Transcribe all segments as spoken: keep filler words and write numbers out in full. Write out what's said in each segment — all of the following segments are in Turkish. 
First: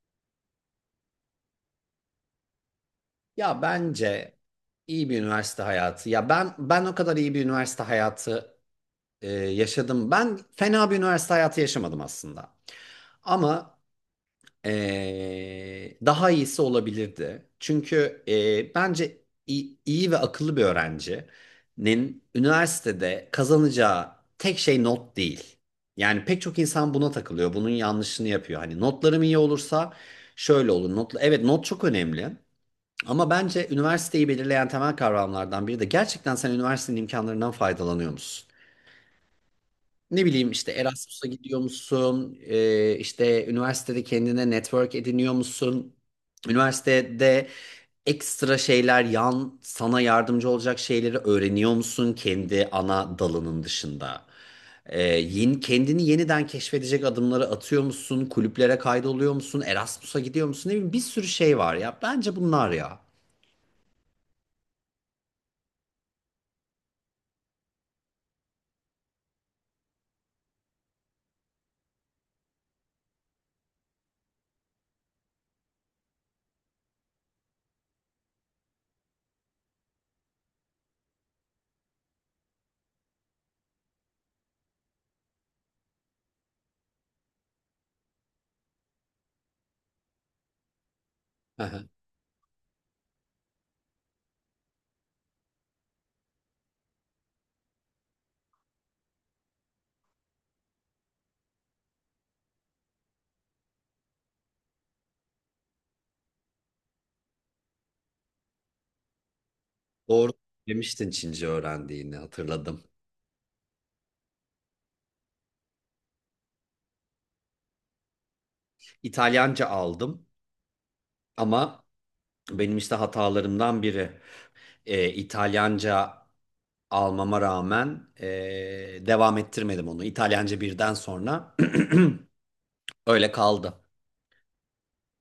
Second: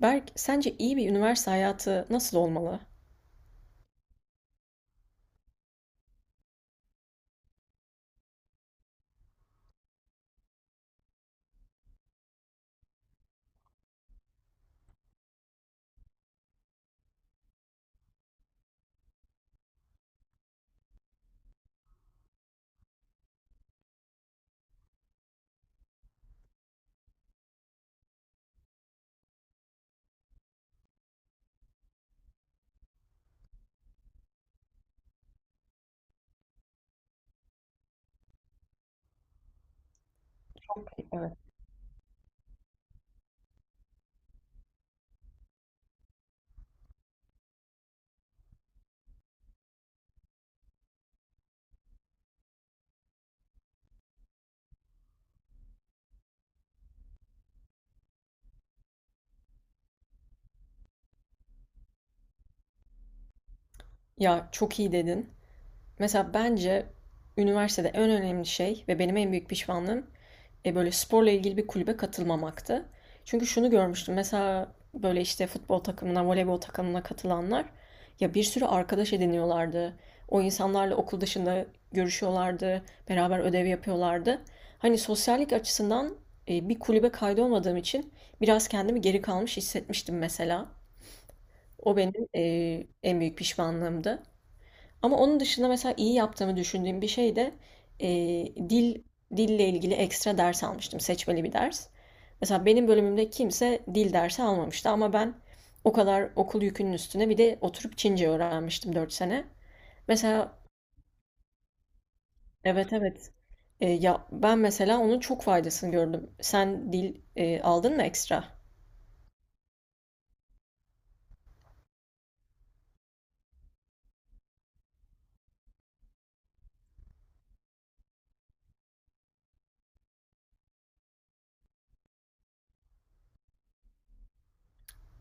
Berk, sence iyi bir üniversite hayatı nasıl olmalı? Ya bence iyi bir üniversite hayatı. Ya ben ben o kadar iyi bir üniversite hayatı e, yaşadım. Ben fena bir üniversite hayatı yaşamadım aslında. Ama e, daha iyisi olabilirdi. Çünkü e, bence iyi, iyi ve akıllı bir öğrencinin üniversitede kazanacağı tek şey not değil. Yani pek çok insan buna takılıyor. Bunun yanlışını yapıyor. Hani notlarım iyi olursa şöyle olur. Not, evet, not çok önemli. Ama bence üniversiteyi belirleyen temel kavramlardan biri de gerçekten sen üniversitenin imkanlarından faydalanıyor musun? Ne bileyim işte Çok iyi, Erasmus'a evet. gidiyor musun? Ee, işte üniversitede kendine network ediniyor musun? Üniversitede ekstra şeyler, yan sana yardımcı olacak şeyleri öğreniyor musun kendi ana dalının dışında? Ee, yeni, kendini yeniden keşfedecek adımları atıyor musun? Kulüplere kaydoluyor musun? Erasmus'a gidiyor musun? Ne bileyim bir sürü şey var ya. Bence bunlar ya. Ya çok iyi dedin. Mesela bence üniversitede en önemli şey ve benim en büyük pişmanlığım e, böyle sporla ilgili bir kulübe katılmamaktı. Çünkü şunu görmüştüm. Mesela böyle işte futbol takımına, voleybol takımına katılanlar ya bir sürü arkadaş ediniyorlardı. O insanlarla okul dışında görüşüyorlardı, beraber ödev yapıyorlardı. Hani sosyallik açısından e, bir kulübe kaydolmadığım için biraz kendimi geri kalmış hissetmiştim mesela. O benim e, en büyük pişmanlığımdı. Ama onun dışında mesela iyi yaptığımı düşündüğüm bir şey de e, dil dille ilgili ekstra ders almıştım. Seçmeli bir ders. Mesela benim bölümümde kimse dil dersi almamıştı ama ben o kadar okul yükünün üstüne bir de oturup Çince öğrenmiştim dört sene. Doğru, Mesela demiştin Çince öğrendiğini hatırladım. evet evet. E, ya ben mesela onun çok faydasını gördüm. Sen dil e, aldın mı ekstra? İtalyanca aldım ama benim işte hatalarımdan biri e, İtalyanca almama rağmen e, devam ettirmedim onu. İtalyanca birden sonra öyle kaldı.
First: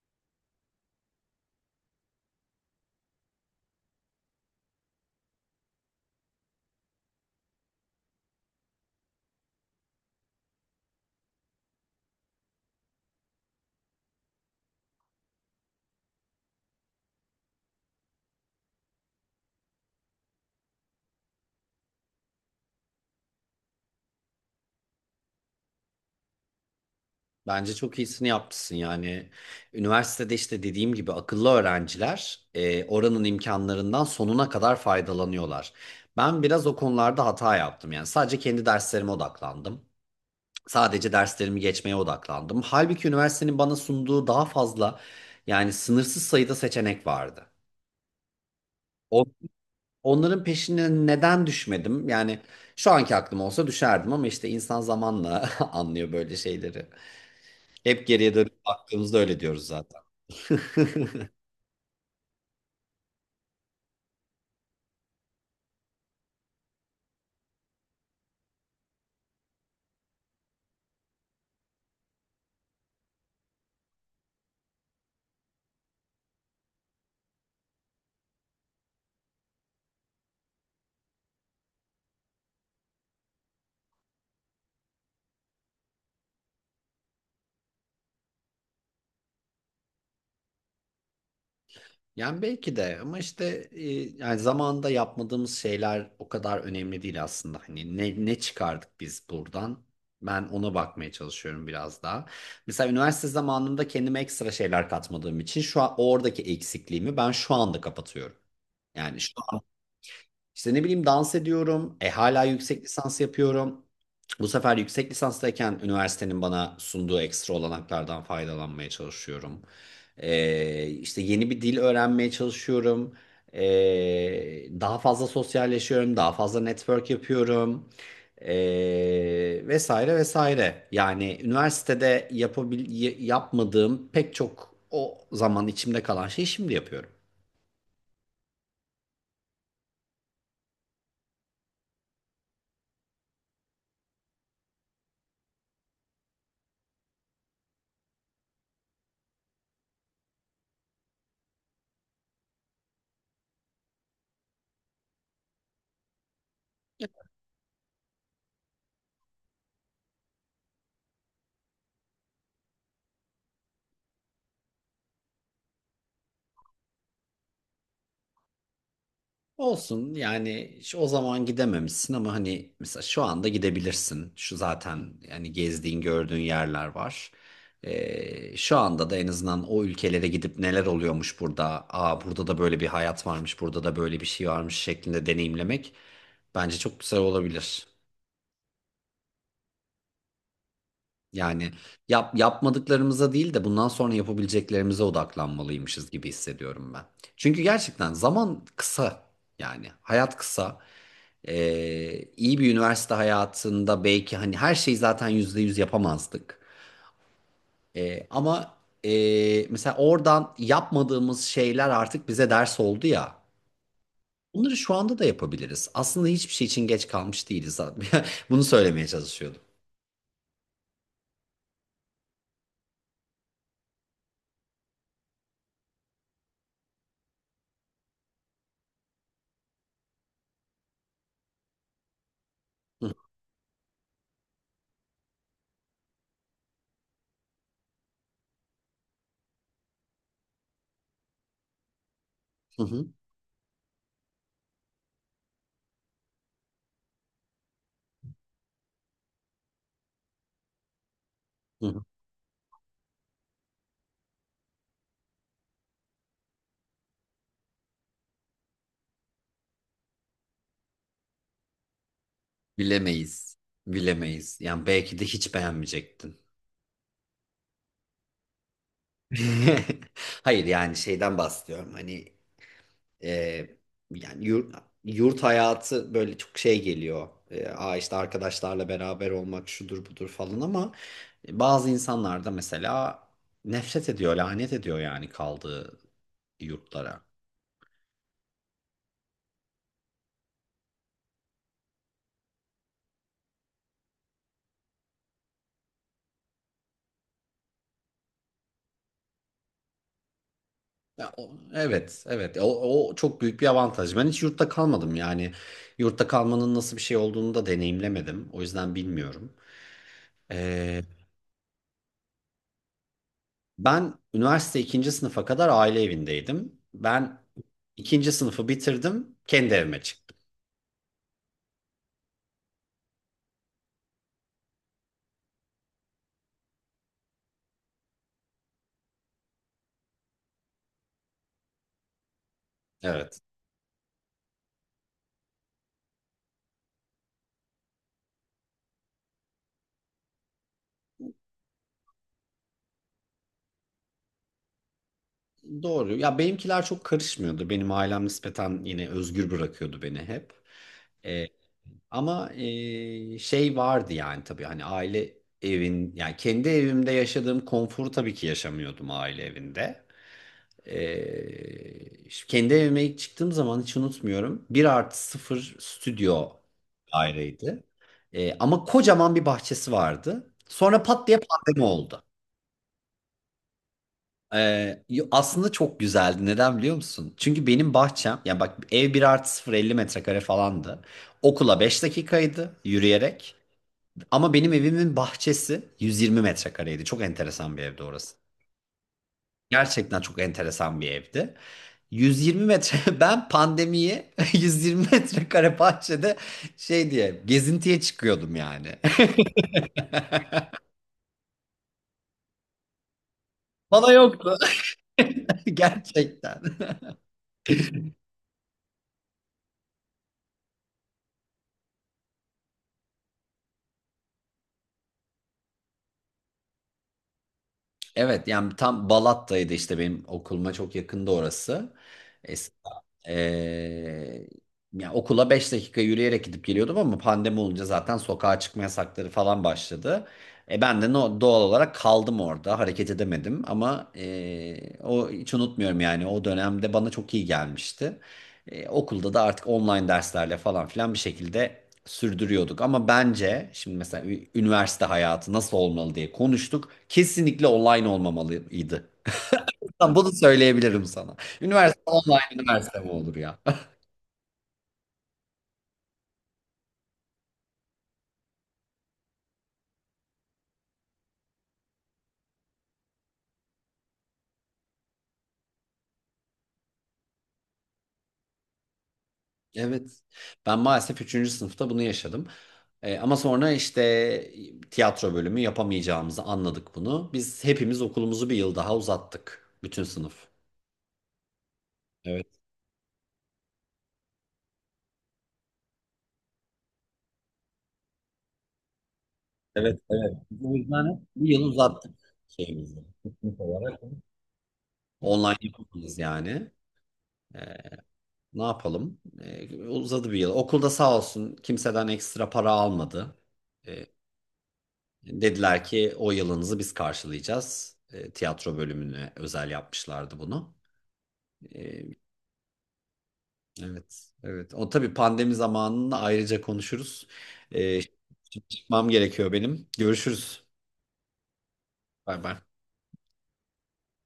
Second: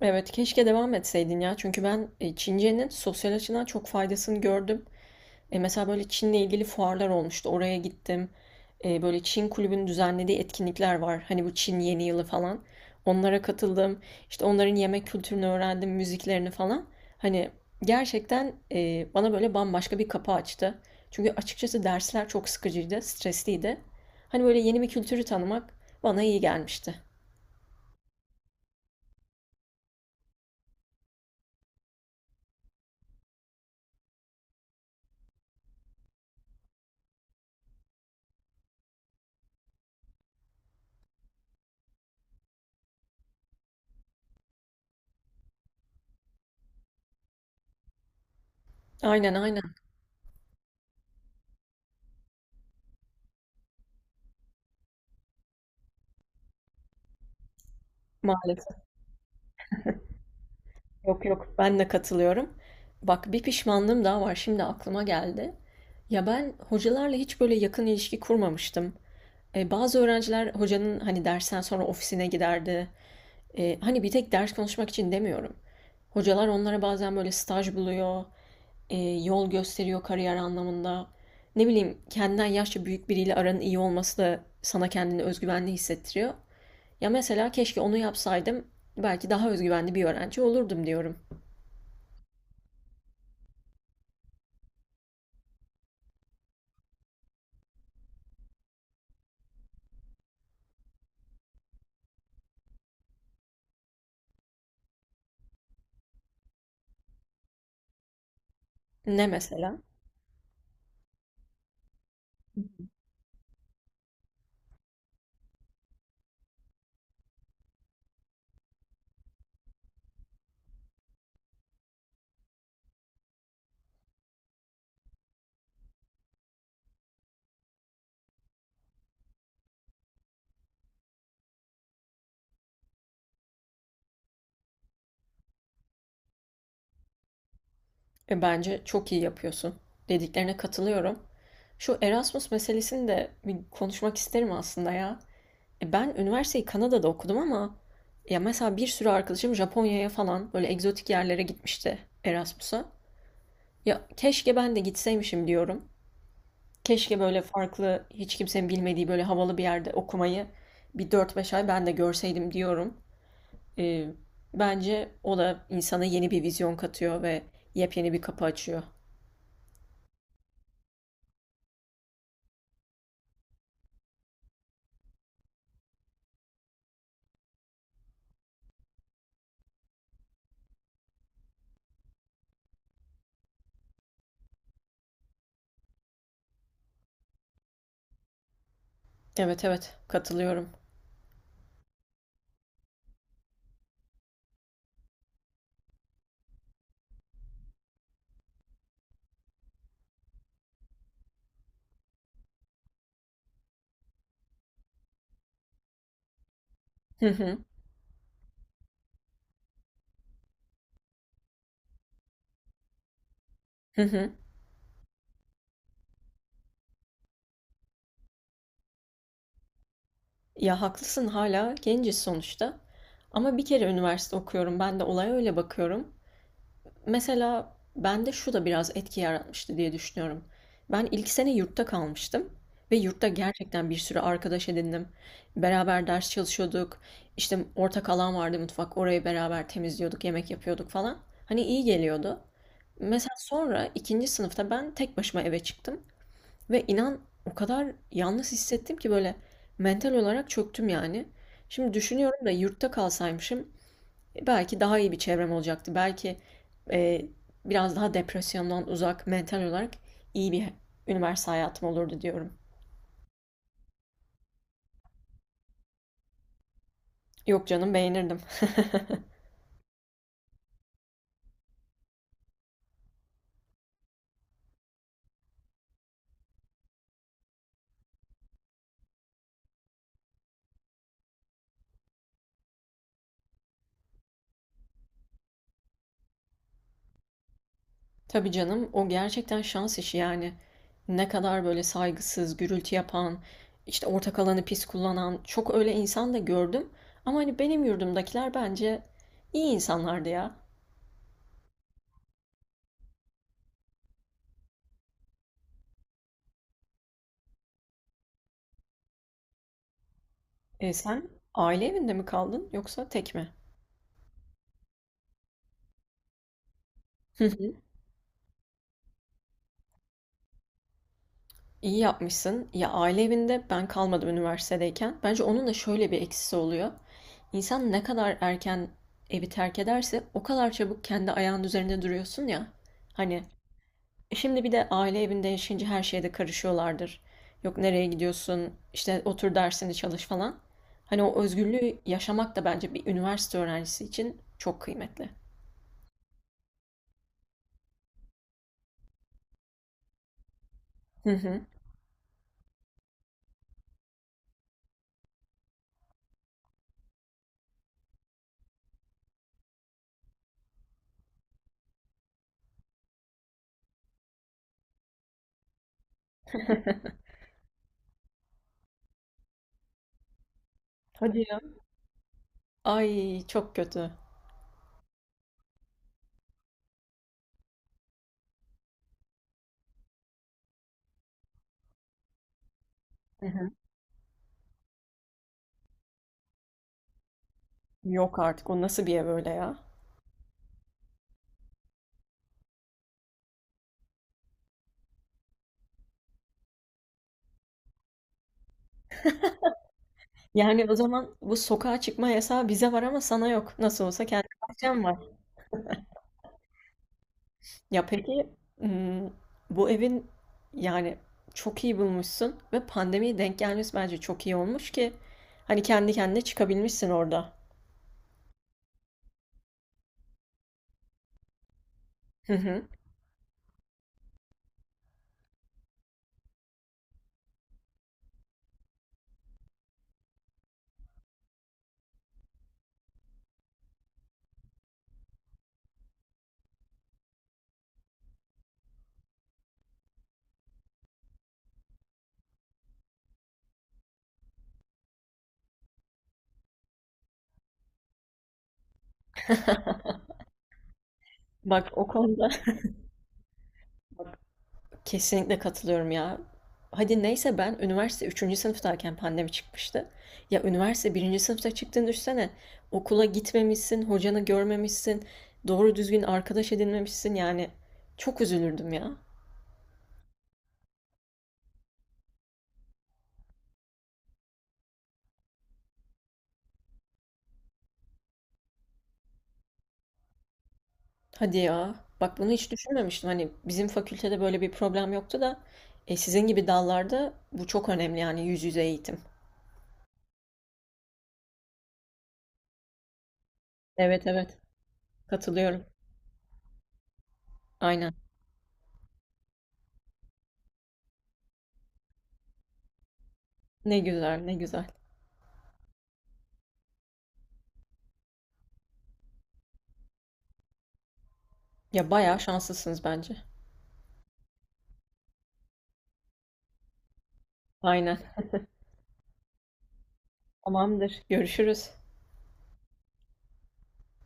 Evet keşke devam etseydin ya. Çünkü ben e, Çince'nin sosyal açıdan çok faydasını gördüm. E, mesela böyle Çin'le ilgili fuarlar olmuştu. Oraya gittim. E, böyle Çin kulübünün düzenlediği etkinlikler var. Hani bu Çin Yeni Yılı falan. Onlara katıldım. İşte onların yemek kültürünü öğrendim, müziklerini falan. Hani gerçekten e, bana böyle bambaşka bir kapı açtı. Çünkü açıkçası dersler çok sıkıcıydı, stresliydi. Hani böyle yeni bir kültürü tanımak bana iyi gelmişti. Bence çok iyisini yapmışsın yani. Üniversitede işte dediğim gibi akıllı öğrenciler e, oranın imkanlarından sonuna kadar faydalanıyorlar. Ben biraz o konularda hata yaptım, yani sadece kendi derslerime odaklandım. Sadece derslerimi geçmeye odaklandım. Halbuki üniversitenin bana sunduğu daha fazla, yani sınırsız sayıda seçenek vardı. O- Aynen aynen. Onların peşine neden düşmedim? Yani şu anki aklım olsa düşerdim ama işte insan zamanla anlıyor böyle şeyleri. Hep geriye dönüp Maalesef. baktığımızda öyle diyoruz zaten. Yok yok, ben de katılıyorum. Bak bir pişmanlığım daha var şimdi aklıma geldi. Ya ben hocalarla hiç böyle yakın ilişki kurmamıştım. E, bazı öğrenciler hocanın hani dersten sonra ofisine giderdi. E, hani bir tek ders konuşmak için demiyorum. Hocalar onlara bazen böyle staj buluyor, e, yol gösteriyor kariyer anlamında. Ne bileyim kendinden yaşça büyük biriyle aranın iyi olması da sana kendini özgüvenli hissettiriyor. Ya mesela keşke onu yapsaydım belki daha özgüvenli bir öğrenci olurdum diyorum. Yani belki de, ama işte e, yani zamanında yapmadığımız şeyler o kadar önemli değil aslında. Hani ne, ne çıkardık biz buradan? Ben ona bakmaya çalışıyorum biraz daha. Mesela üniversite zamanında kendime ekstra şeyler katmadığım için şu an oradaki eksikliğimi ben şu anda kapatıyorum. Yani Ne şu mesela? işte, ne bileyim, dans ediyorum. E hala yüksek lisans yapıyorum. Bu sefer yüksek lisanstayken üniversitenin bana sunduğu ekstra olanaklardan faydalanmaya çalışıyorum. E, işte yeni bir dil öğrenmeye çalışıyorum. E, Daha fazla sosyalleşiyorum. Daha fazla network yapıyorum. E, Vesaire vesaire. Yani üniversitede yapabil y- yapmadığım pek çok o zaman içimde kalan şeyi şimdi yapıyorum. E, bence çok iyi yapıyorsun. Dediklerine katılıyorum. Şu Erasmus meselesini de bir konuşmak isterim aslında ya. E, ben üniversiteyi Kanada'da okudum ama ya mesela bir sürü arkadaşım Japonya'ya falan böyle egzotik yerlere gitmişti Erasmus'a. Ya keşke ben de gitseymişim diyorum. Keşke böyle farklı, hiç kimsenin bilmediği böyle havalı bir yerde okumayı bir dört beş ay ben de görseydim diyorum. E, bence o da insana yeni bir vizyon katıyor ve yepyeni bir kapı açıyor. Olsun yani, şu- o zaman gidememişsin ama hani mesela şu anda gidebilirsin. Şu zaten yani gezdiğin gördüğün yerler var. Ee, şu anda da en azından o ülkelere gidip neler oluyormuş burada. Aa burada da böyle bir hayat varmış, burada da böyle bir şey varmış şeklinde deneyimlemek bence çok güzel olabilir. Evet evet, katılıyorum. Yani yap, yapmadıklarımıza değil de bundan sonra yapabileceklerimize odaklanmalıymışız gibi hissediyorum ben. Çünkü gerçekten zaman kısa, yani hayat kısa. Ee, iyi bir üniversite hayatında belki hani her şeyi zaten yüzde yüz yapamazdık. Hı hı. Ee, ama ee, Mesela oradan yapmadığımız şeyler artık bize ders oldu ya. Hı hı. Bunları şu anda da yapabiliriz. Aslında hiçbir şey için geç kalmış değiliz. Bunu söylemeye çalışıyordum. Ya haklısın hala genciz sonuçta ama bir kere üniversite okuyorum. Ben de olaya öyle bakıyorum. Mesela bende şu da biraz etki yaratmıştı diye düşünüyorum. Ben ilk sene yurtta kalmıştım ve Hı yurtta gerçekten bir sürü arkadaş edindim. Beraber ders çalışıyorduk. İşte ortak alan vardı mutfak. Orayı beraber temizliyorduk, yemek yapıyorduk falan. Hani iyi geliyordu. hı, hı Mesela sonra ikinci sınıfta ben tek başıma eve çıktım. Ve inan o kadar yalnız hissettim ki böyle mental olarak çöktüm yani. Şimdi hı. düşünüyorum da yurtta kalsaymışım e, belki daha iyi bir çevrem olacaktı. Belki e, biraz daha depresyondan uzak mental olarak iyi bir üniversite hayatım olurdu diyorum. Bilemeyiz. Bilemeyiz. Yani belki de hiç beğenmeyecektin. Yok canım beğenirdim. Hayır, yani şeyden bahsediyorum. Hani, Ee, yani yurt, yurt hayatı böyle çok şey geliyor. Ee, Aa işte arkadaşlarla beraber olmak şudur budur falan ama bazı insanlar da mesela nefret ediyor, lanet ediyor yani kaldığı yurtlara. Tabii canım, o gerçekten şans işi yani. Ne kadar böyle saygısız, gürültü yapan, işte ortak alanı pis kullanan çok öyle insan da gördüm. Ama hani benim yurdumdakiler bence iyi insanlardı ya. Ya, o- evet, evet. O, o çok büyük bir avantaj. Ben hiç yurtta kalmadım yani. Yurtta kalmanın nasıl bir şey olduğunu da deneyimlemedim. O yüzden bilmiyorum. E Ee, sen aile evinde mi kaldın yoksa tek mi? Ben üniversite ikinci sınıfa kadar aile evindeydim. Ben Hı hı. ikinci sınıfı bitirdim, kendi evime çıktım. İyi yapmışsın. Ya aile evinde ben kalmadım üniversitedeyken. Bence onun da şöyle bir eksisi oluyor. İnsan ne kadar erken evi terk ederse o kadar çabuk kendi ayağının üzerinde duruyorsun ya. Evet. Hani e, şimdi bir de aile evinde yaşayınca her şeyde karışıyorlardır. Yok nereye gidiyorsun, işte otur dersini çalış falan. Hani o özgürlüğü yaşamak da bence bir üniversite öğrencisi için çok kıymetli. Doğru. Ya benimkiler çok karışmıyordu. Benim ailem nispeten yine özgür bırakıyordu beni hep. Hı Ee, hı. Ama eee, şey vardı yani, tabii hani aile evin, yani kendi evimde yaşadığım konforu tabii ki yaşamıyordum aile evinde. Eee, işte kendi evime ilk çıktığım zaman hiç unutmuyorum. Bir artı sıfır stüdyo daireydi. Eee, ama kocaman bir bahçesi vardı. Sonra pat diye Hadi ya. pandemi oldu. Ay çok kötü. Ee, yo- aslında çok güzeldi. Neden biliyor musun? Çünkü benim bahçem, yani bak ev bir artı sıfır elli metrekare falandı. Okula beş dakikaydı Hı yürüyerek. hı. Ama benim evimin bahçesi yüz yirmi metrekareydi. Çok enteresan bir evdi orası. Yok artık, o nasıl bir ev öyle ya? Gerçekten çok enteresan bir evdi. yüz yirmi metre, ben pandemiyi yüz yirmi metrekare bahçede şey diye gezintiye çıkıyordum yani. Yani o zaman bu sokağa çıkma yasağı bize var ama sana yok. Nasıl Bana olsa kendi yoktu. bahçen var. Gerçekten. Ya peki hmm, bu evin yani çok iyi bulmuşsun ve pandemiye denk gelmesi bence çok iyi olmuş ki hani kendi kendine çıkabilmişsin orada. Evet, yani tam Balat'taydı işte, benim okuluma çok yakında orası. Hı hı. Ee, Ya okula beş dakika yürüyerek gidip geliyordum ama pandemi olunca zaten sokağa çıkma yasakları falan başladı. E ben de no- doğal olarak kaldım orada, hareket edemedim ama e, o hiç unutmuyorum, yani o dönemde bana çok iyi gelmişti. E, okulda da artık online derslerle falan filan bir şekilde sürdürüyorduk ama bence şimdi mesela ü- üniversite hayatı nasıl olmalı diye konuştuk. Kesinlikle online olmamalıydı. Bunu söyleyebilirim sana. Bak Üniversite o online konuda üniversite mi olur ya? kesinlikle katılıyorum ya. Hadi neyse ben üniversite üçüncü sınıftayken pandemi çıkmıştı. Ya üniversite birinci sınıfta çıktığını düşünsene. Okula gitmemişsin, hocanı görmemişsin, doğru düzgün arkadaş edinmemişsin yani. Çok üzülürdüm ya. Evet. Ben maalesef üçüncü sınıfta bunu yaşadım. Ee, ama sonra işte tiyatro bölümü yapamayacağımızı anladık bunu. Biz hepimiz okulumuzu bir yıl daha uzattık. Bütün sınıf. Hadi ya. Bak bunu Evet. hiç düşünmemiştim. Hani bizim fakültede böyle bir problem yoktu da e, sizin gibi dallarda bu çok önemli yani yüz yüze eğitim. O yüzden bir yıl uzattık şeyimizi. Evet evet. Online Katılıyorum. yapamayız yani. Ee, Aynen. Ne yapalım? Ee, uzadı bir yıl. Okulda sağ olsun kimseden ekstra para almadı. Ne Ee, güzel ne güzel. Dediler ki o yılınızı biz karşılayacağız. Ee, tiyatro bölümüne özel yapmışlardı bunu. Ya Ee, bayağı şanslısınız bence. evet, evet. O tabii pandemi zamanını ayrıca konuşuruz. Ee, Aynen. Şimdi çıkmam gerekiyor benim. Görüşürüz. Tamamdır. Görüşürüz. Bay bay.